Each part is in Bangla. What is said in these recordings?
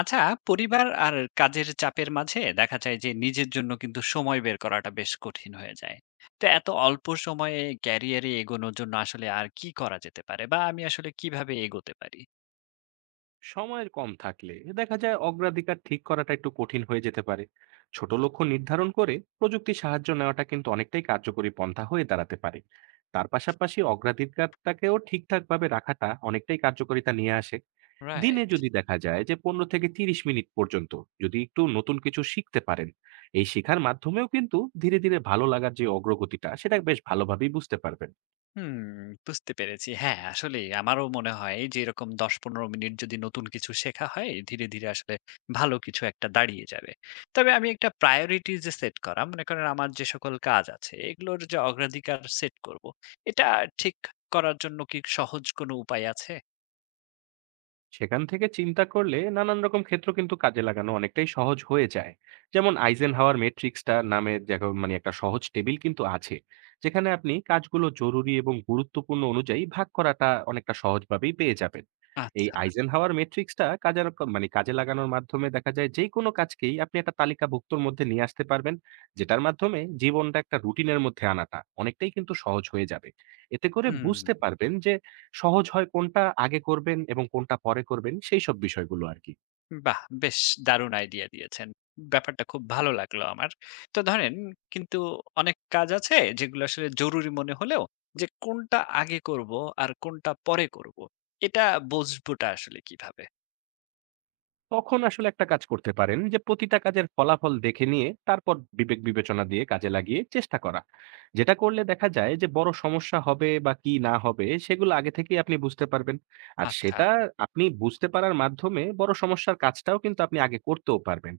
আচ্ছা, পরিবার আর কাজের চাপের মাঝে দেখা যায় যে নিজের জন্য কিন্তু সময় বের করাটা বেশ কঠিন হয়ে যায়। তো এত অল্প সময়ে ক্যারিয়ারে এগোনোর জন্য আসলে আর কি করা যেতে পারে? বা আমি আসলে কিভাবে এগোতে পারি? সময়ের কম থাকলে দেখা যায় অগ্রাধিকার ঠিক করাটা একটু কঠিন হয়ে যেতে পারে। ছোট লক্ষ্য নির্ধারণ করে প্রযুক্তি সাহায্য নেওয়াটা কিন্তু অনেকটাই কার্যকরী পন্থা হয়ে দাঁড়াতে পারে। তার পাশাপাশি অগ্রাধিকারটাকেও ঠিকঠাকভাবে রাখাটা অনেকটাই কার্যকারিতা নিয়ে আসে। দিনে রাইট। যদি দেখা যায় যে ১৫ থেকে ৩০ মিনিট পর্যন্ত যদি একটু নতুন কিছু শিখতে পারেন, এই শেখার মাধ্যমেও কিন্তু ধীরে ধীরে ভালো লাগার যে অগ্রগতিটা সেটা বেশ ভালোভাবেই বুঝতে পারবেন। হুম, বুঝতে পেরেছি। হ্যাঁ, আসলেই আমারও মনে হয় যে এরকম ১০-১৫ মিনিট যদি নতুন কিছু শেখা হয়, ধীরে, ধীরে আসলে ভালো কিছু একটা দাঁড়িয়ে যাবে। তবে আমি একটা প্রায়োরিটি যে সেট করা, মনে করেন আমার যে সকল কাজ আছে, এগুলোর যে অগ্রাধিকার সেট করব, এটা ঠিক করার জন্য কি সহজ কোনো উপায় আছে? সেখান থেকে চিন্তা করলে নানান রকম ক্ষেত্র কিন্তু কাজে লাগানো অনেকটাই সহজ হয়ে যায়। যেমন আইজেনহাওয়ার ম্যাট্রিক্সটা নামের যেরকম মানে একটা সহজ টেবিল কিন্তু আছে, যেখানে আপনি কাজগুলো জরুরি এবং গুরুত্বপূর্ণ অনুযায়ী ভাগ করাটা অনেকটা সহজভাবেই পেয়ে যাবেন। এই আচ্ছা, আইজেনহাওয়ার ম্যাট্রিক্সটা মানে কাজে লাগানোর মাধ্যমে দেখা যায় যে কোনো কাজকেই আপনি একটা তালিকাভুক্তর মধ্যে নিয়ে আসতে পারবেন, যেটার মাধ্যমে জীবনটা একটা রুটিনের মধ্যে আনাটা অনেকটাই কিন্তু সহজ হয়ে যাবে। এতে করে হুম। বুঝতে পারবেন যে সহজ হয় কোনটা আগে করবেন এবং কোনটা পরে করবেন, সেইসব বিষয়গুলো আরকি। বাহ! বেশ দারুণ আইডিয়া দিয়েছেন। ব্যাপারটা খুব ভালো লাগলো আমার। তো ধরেন কিন্তু অনেক কাজ আছে যেগুলো আসলে জরুরি মনে হলেও যে কোনটা আগে করব আর কোনটা পরে করব, এটা বুঝবোটা আসলে কিভাবে? তখন আসলে একটা কাজ করতে পারেন যে প্রতিটা কাজের ফলাফল দেখে নিয়ে তারপর বিবেক বিবেচনা দিয়ে কাজে লাগিয়ে চেষ্টা করা। যেটা করলে দেখা যায় যে বড় সমস্যা হবে বা কি না হবে সেগুলো আগে থেকেই আপনি বুঝতে পারবেন, আর আচ্ছা, সেটা আপনি বুঝতে পারার মাধ্যমে বড় সমস্যার কাজটাও কিন্তু আপনি আগে করতেও পারবেন।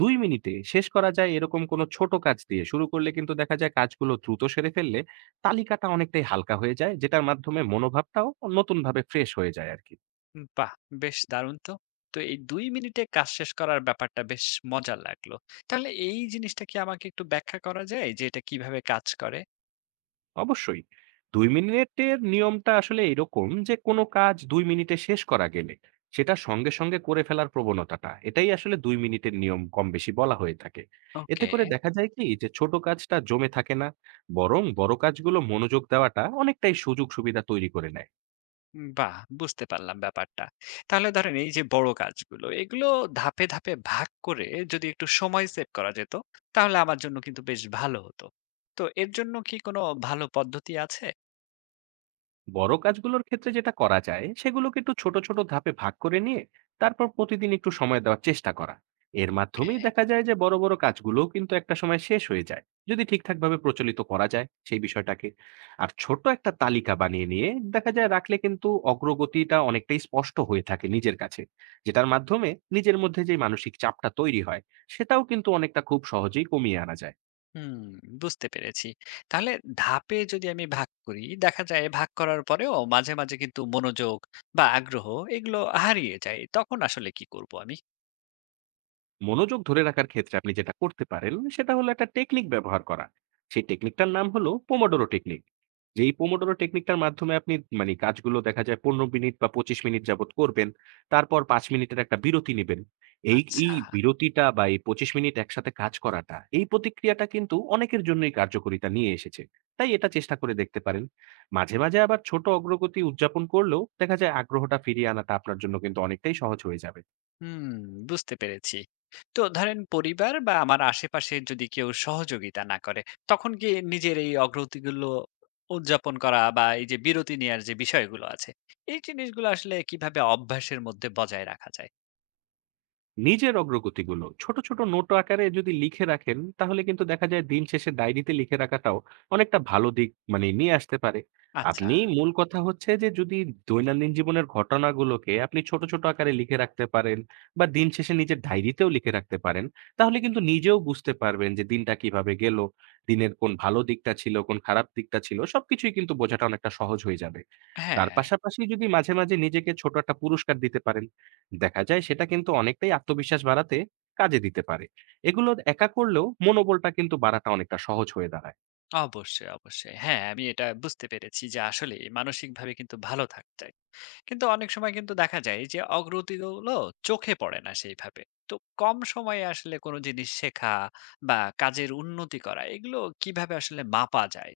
২ মিনিটে শেষ করা যায় এরকম কোনো ছোট কাজ দিয়ে শুরু করলে কিন্তু দেখা যায় কাজগুলো দ্রুত সেরে ফেললে তালিকাটা অনেকটাই হালকা হয়ে যায়, যেটার মাধ্যমে মনোভাবটাও নতুনভাবে ফ্রেশ হয়ে যায় আর কি। বাহ! বেশ দারুণ তো। তো এই ২ মিনিটে কাজ শেষ করার ব্যাপারটা বেশ মজার লাগলো। তাহলে এই জিনিসটা কি আমাকে একটু ব্যাখ্যা করা যায় যে এটা কিভাবে কাজ করে? অবশ্যই ২ মিনিটের নিয়মটা আসলে এরকম যে কোনো কাজ ২ মিনিটে শেষ করা গেলে সেটা সঙ্গে, সঙ্গে করে ফেলার প্রবণতাটা এটাই আসলে ২ মিনিটের নিয়ম কম বেশি বলা হয়ে থাকে। এতে ওকে। করে দেখা যায় কি যে ছোট কাজটা জমে থাকে না। বরং বড় কাজগুলো মনোযোগ দেওয়াটা অনেকটাই সুযোগ সুবিধা তৈরি করে নেয়। বাহ! বুঝতে পারলাম ব্যাপারটা। তাহলে ধরেন এই যে বড় কাজগুলো, এগুলো ধাপে, ধাপে ভাগ করে যদি একটু সময় সেট করা যেত, তাহলে আমার জন্য কিন্তু বেশ ভালো হতো। তো এর জন্য কি কোনো ভালো পদ্ধতি আছে? বড় কাজগুলোর ক্ষেত্রে যেটা করা যায় সেগুলোকে একটু ছোট ছোট ধাপে ভাগ করে নিয়ে তারপর প্রতিদিন একটু সময় দেওয়ার চেষ্টা করা। এর ওকে। মাধ্যমেই দেখা যায় যে বড় বড় কাজগুলোও কিন্তু একটা সময় শেষ হয়ে যায়, যদি ঠিকঠাকভাবে প্রচলিত করা যায় সেই বিষয়টাকে। আর ছোট একটা তালিকা বানিয়ে নিয়ে দেখা যায় রাখলে কিন্তু অগ্রগতিটা অনেকটাই স্পষ্ট হয়ে থাকে নিজের কাছে, যেটার মাধ্যমে নিজের মধ্যে যে মানসিক চাপটা তৈরি হয় সেটাও কিন্তু অনেকটা খুব সহজেই কমিয়ে আনা যায়। হুম, বুঝতে পেরেছি। তাহলে ধাপে যদি আমি ভাগ করি, দেখা যায় ভাগ করার পরেও মাঝে, মাঝে কিন্তু মনোযোগ বা আগ্রহ এগুলো হারিয়ে যায়। তখন আসলে কি করব আমি? মনোযোগ ধরে রাখার ক্ষেত্রে আপনি যেটা করতে পারেন সেটা হলো একটা টেকনিক ব্যবহার করা। সেই টেকনিকটার নাম হলো পোমোডোরো টেকনিক। যেই পোমোডোরো টেকনিকটার মাধ্যমে আপনি মানে কাজগুলো দেখা যায় ১৫ মিনিট বা ২৫ মিনিট যাবত করবেন, তারপর ৫ মিনিটের একটা বিরতি নেবেন। এই আচ্ছা। এই বিরতিটা বা এই ২৫ মিনিট একসাথে কাজ করাটা এই প্রতিক্রিয়াটা কিন্তু অনেকের জন্যই কার্যকারিতা নিয়ে এসেছে। তাই এটা চেষ্টা করে দেখতে পারেন। মাঝে মাঝে আবার ছোট অগ্রগতি উদযাপন করলেও দেখা যায় আগ্রহটা ফিরিয়ে আনাটা আপনার জন্য কিন্তু অনেকটাই সহজ হয়ে যাবে। হুম, বুঝতে পেরেছি। তো ধরেন পরিবার বা আমার আশেপাশে যদি কেউ সহযোগিতা না করে, তখন কি নিজের এই অগ্রগতিগুলো উদযাপন করা বা এই যে বিরতি নেয়ার যে বিষয়গুলো আছে, এই জিনিসগুলো আসলে কিভাবে অভ্যাসের মধ্যে বজায় রাখা যায়? নিজের অগ্রগতিগুলো ছোট, ছোট নোট আকারে যদি লিখে রাখেন, তাহলে কিন্তু দেখা যায় দিন শেষে ডায়েরিতে লিখে রাখাটাও অনেকটা ভালো দিক মানে নিয়ে আসতে পারে। আচ্ছা, আপনি মূল কথা হচ্ছে যে যদি দৈনন্দিন জীবনের ঘটনাগুলোকে আপনি ছোট, ছোট আকারে লিখে রাখতে পারেন বা দিন শেষে নিজের ডায়েরিতেও লিখে রাখতে পারেন, তাহলে কিন্তু নিজেও বুঝতে পারবেন যে দিনটা কিভাবে গেল, দিনের কোন ভালো দিকটা ছিল, কোন খারাপ দিকটা ছিল সবকিছুই কিন্তু বোঝাটা অনেকটা সহজ হয়ে যাবে। তার হ্যাঁ, পাশাপাশি যদি মাঝে, মাঝে নিজেকে ছোট একটা পুরস্কার দিতে পারেন। দেখা যায় সেটা কিন্তু অনেকটাই আত্মবিশ্বাস বাড়াতে কাজে দিতে পারে। এগুলো একা করলেও মনোবলটা কিন্তু বাড়াটা অনেকটা সহজ হয়ে দাঁড়ায়। অবশ্যই, অবশ্যই। হ্যাঁ, আমি এটা বুঝতে পেরেছি যে আসলেই মানসিকভাবে কিন্তু ভালো থাকতে কিন্তু অনেক সময় কিন্তু দেখা যায় যে অগ্রগতিগুলো চোখে পড়ে না সেইভাবে। তো কম সময়ে আসলে কোন জিনিস শেখা বা কাজের উন্নতি করা এগুলো কিভাবে আসলে মাপা যায়?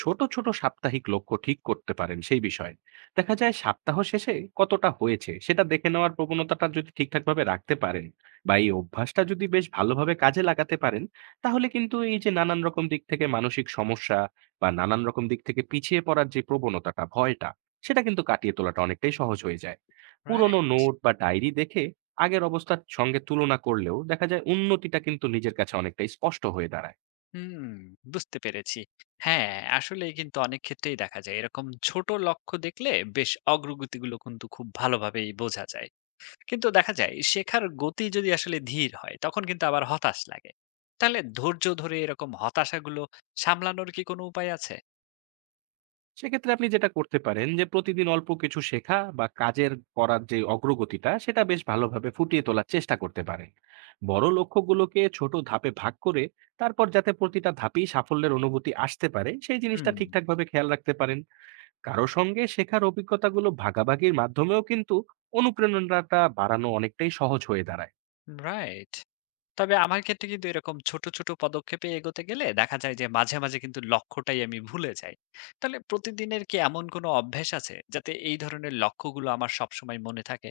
ছোট, ছোট সাপ্তাহিক লক্ষ্য ঠিক করতে পারেন সেই বিষয়ে। দেখা যায় সপ্তাহ শেষে কতটা হয়েছে সেটা দেখে নেওয়ার প্রবণতাটা যদি ঠিকঠাকভাবে রাখতে পারেন বা এই অভ্যাসটা যদি বেশ ভালোভাবে কাজে লাগাতে পারেন, তাহলে কিন্তু এই যে নানান রকম দিক থেকে মানসিক সমস্যা বা নানান রকম দিক থেকে পিছিয়ে পড়ার যে প্রবণতাটা, ভয়টা, সেটা কিন্তু কাটিয়ে তোলাটা অনেকটাই সহজ হয়ে যায়। পুরোনো রাইট? নোট বা ডায়েরি দেখে আগের অবস্থার সঙ্গে তুলনা করলেও দেখা যায় উন্নতিটা কিন্তু নিজের কাছে অনেকটাই স্পষ্ট হয়ে দাঁড়ায়। হুম, বুঝতে পেরেছি। হ্যাঁ, আসলেই কিন্তু অনেক ক্ষেত্রেই দেখা যায় এরকম ছোট লক্ষ্য দেখলে বেশ অগ্রগতিগুলো কিন্তু খুব ভালোভাবেই বোঝা যায়। কিন্তু দেখা যায় শেখার গতি যদি আসলে ধীর হয় তখন কিন্তু আবার হতাশ লাগে। তাহলে ধৈর্য ধরে এরকম হতাশাগুলো সামলানোর কি কোনো উপায় আছে? সেক্ষেত্রে আপনি যেটা করতে পারেন যে প্রতিদিন অল্প কিছু শেখা বা কাজের করার যে অগ্রগতিটা সেটা বেশ ভালোভাবে ফুটিয়ে তোলার চেষ্টা করতে পারেন। বড় লক্ষ্যগুলোকে ছোট ধাপে ভাগ করে তারপর যাতে প্রতিটা ধাপেই সাফল্যের অনুভূতি আসতে পারে সেই জিনিসটা হুম। ঠিকঠাকভাবে খেয়াল রাখতে পারেন। কারো সঙ্গে শেখার অভিজ্ঞতাগুলো ভাগাভাগির মাধ্যমেও কিন্তু অনুপ্রেরণাটা বাড়ানো অনেকটাই সহজ হয়ে দাঁড়ায়। রাইট। তবে আমার ক্ষেত্রে কিন্তু এরকম ছোট, ছোট পদক্ষেপে এগোতে গেলে দেখা যায় যে মাঝে, মাঝে কিন্তু লক্ষ্যটাই আমি ভুলে যাই। তাহলে প্রতিদিনের কি এমন কোনো অভ্যাস আছে যাতে এই ধরনের লক্ষ্যগুলো আমার সবসময় মনে থাকে?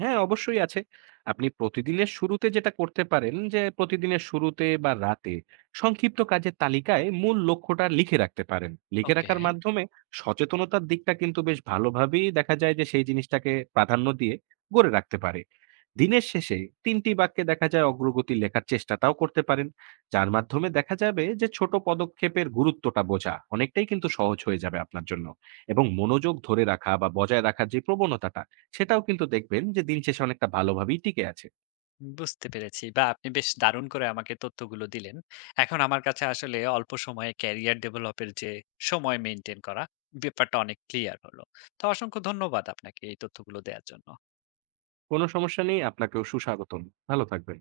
হ্যাঁ, অবশ্যই আছে। আপনি প্রতিদিনের শুরুতে যেটা করতে পারেন যে, প্রতিদিনের শুরুতে বা রাতে সংক্ষিপ্ত কাজের তালিকায় মূল লক্ষ্যটা লিখে রাখতে পারেন। লিখে ওকে, রাখার মাধ্যমে সচেতনতার দিকটা কিন্তু বেশ ভালোভাবেই দেখা যায় যে, সেই জিনিসটাকে প্রাধান্য দিয়ে গড়ে রাখতে পারে। দিনের শেষে ৩ টি বাক্যে দেখা যায় অগ্রগতি লেখার চেষ্টাটাও করতে পারেন। যার মাধ্যমে দেখা যাবে যে, ছোট পদক্ষেপের গুরুত্বটা বোঝা অনেকটাই কিন্তু সহজ হয়ে যাবে আপনার জন্য। এবং মনোযোগ ধরে রাখা বা বজায় রাখার যে প্রবণতাটা, সেটাও কিন্তু দেখবেন যে দিন শেষে অনেকটা ভালোভাবেই টিকে আছে। বুঝতে পেরেছি। বা আপনি বেশ দারুণ করে আমাকে তথ্যগুলো দিলেন। এখন আমার কাছে আসলে অল্প সময়ে ক্যারিয়ার ডেভেলপের যে সময় মেইনটেইন করা, ব্যাপারটা অনেক ক্লিয়ার হলো। তো অসংখ্য ধন্যবাদ আপনাকে এই তথ্যগুলো দেয়ার জন্য। কোনো সমস্যা নেই। আপনাকেও সুস্বাগতম। ভালো থাকবেন।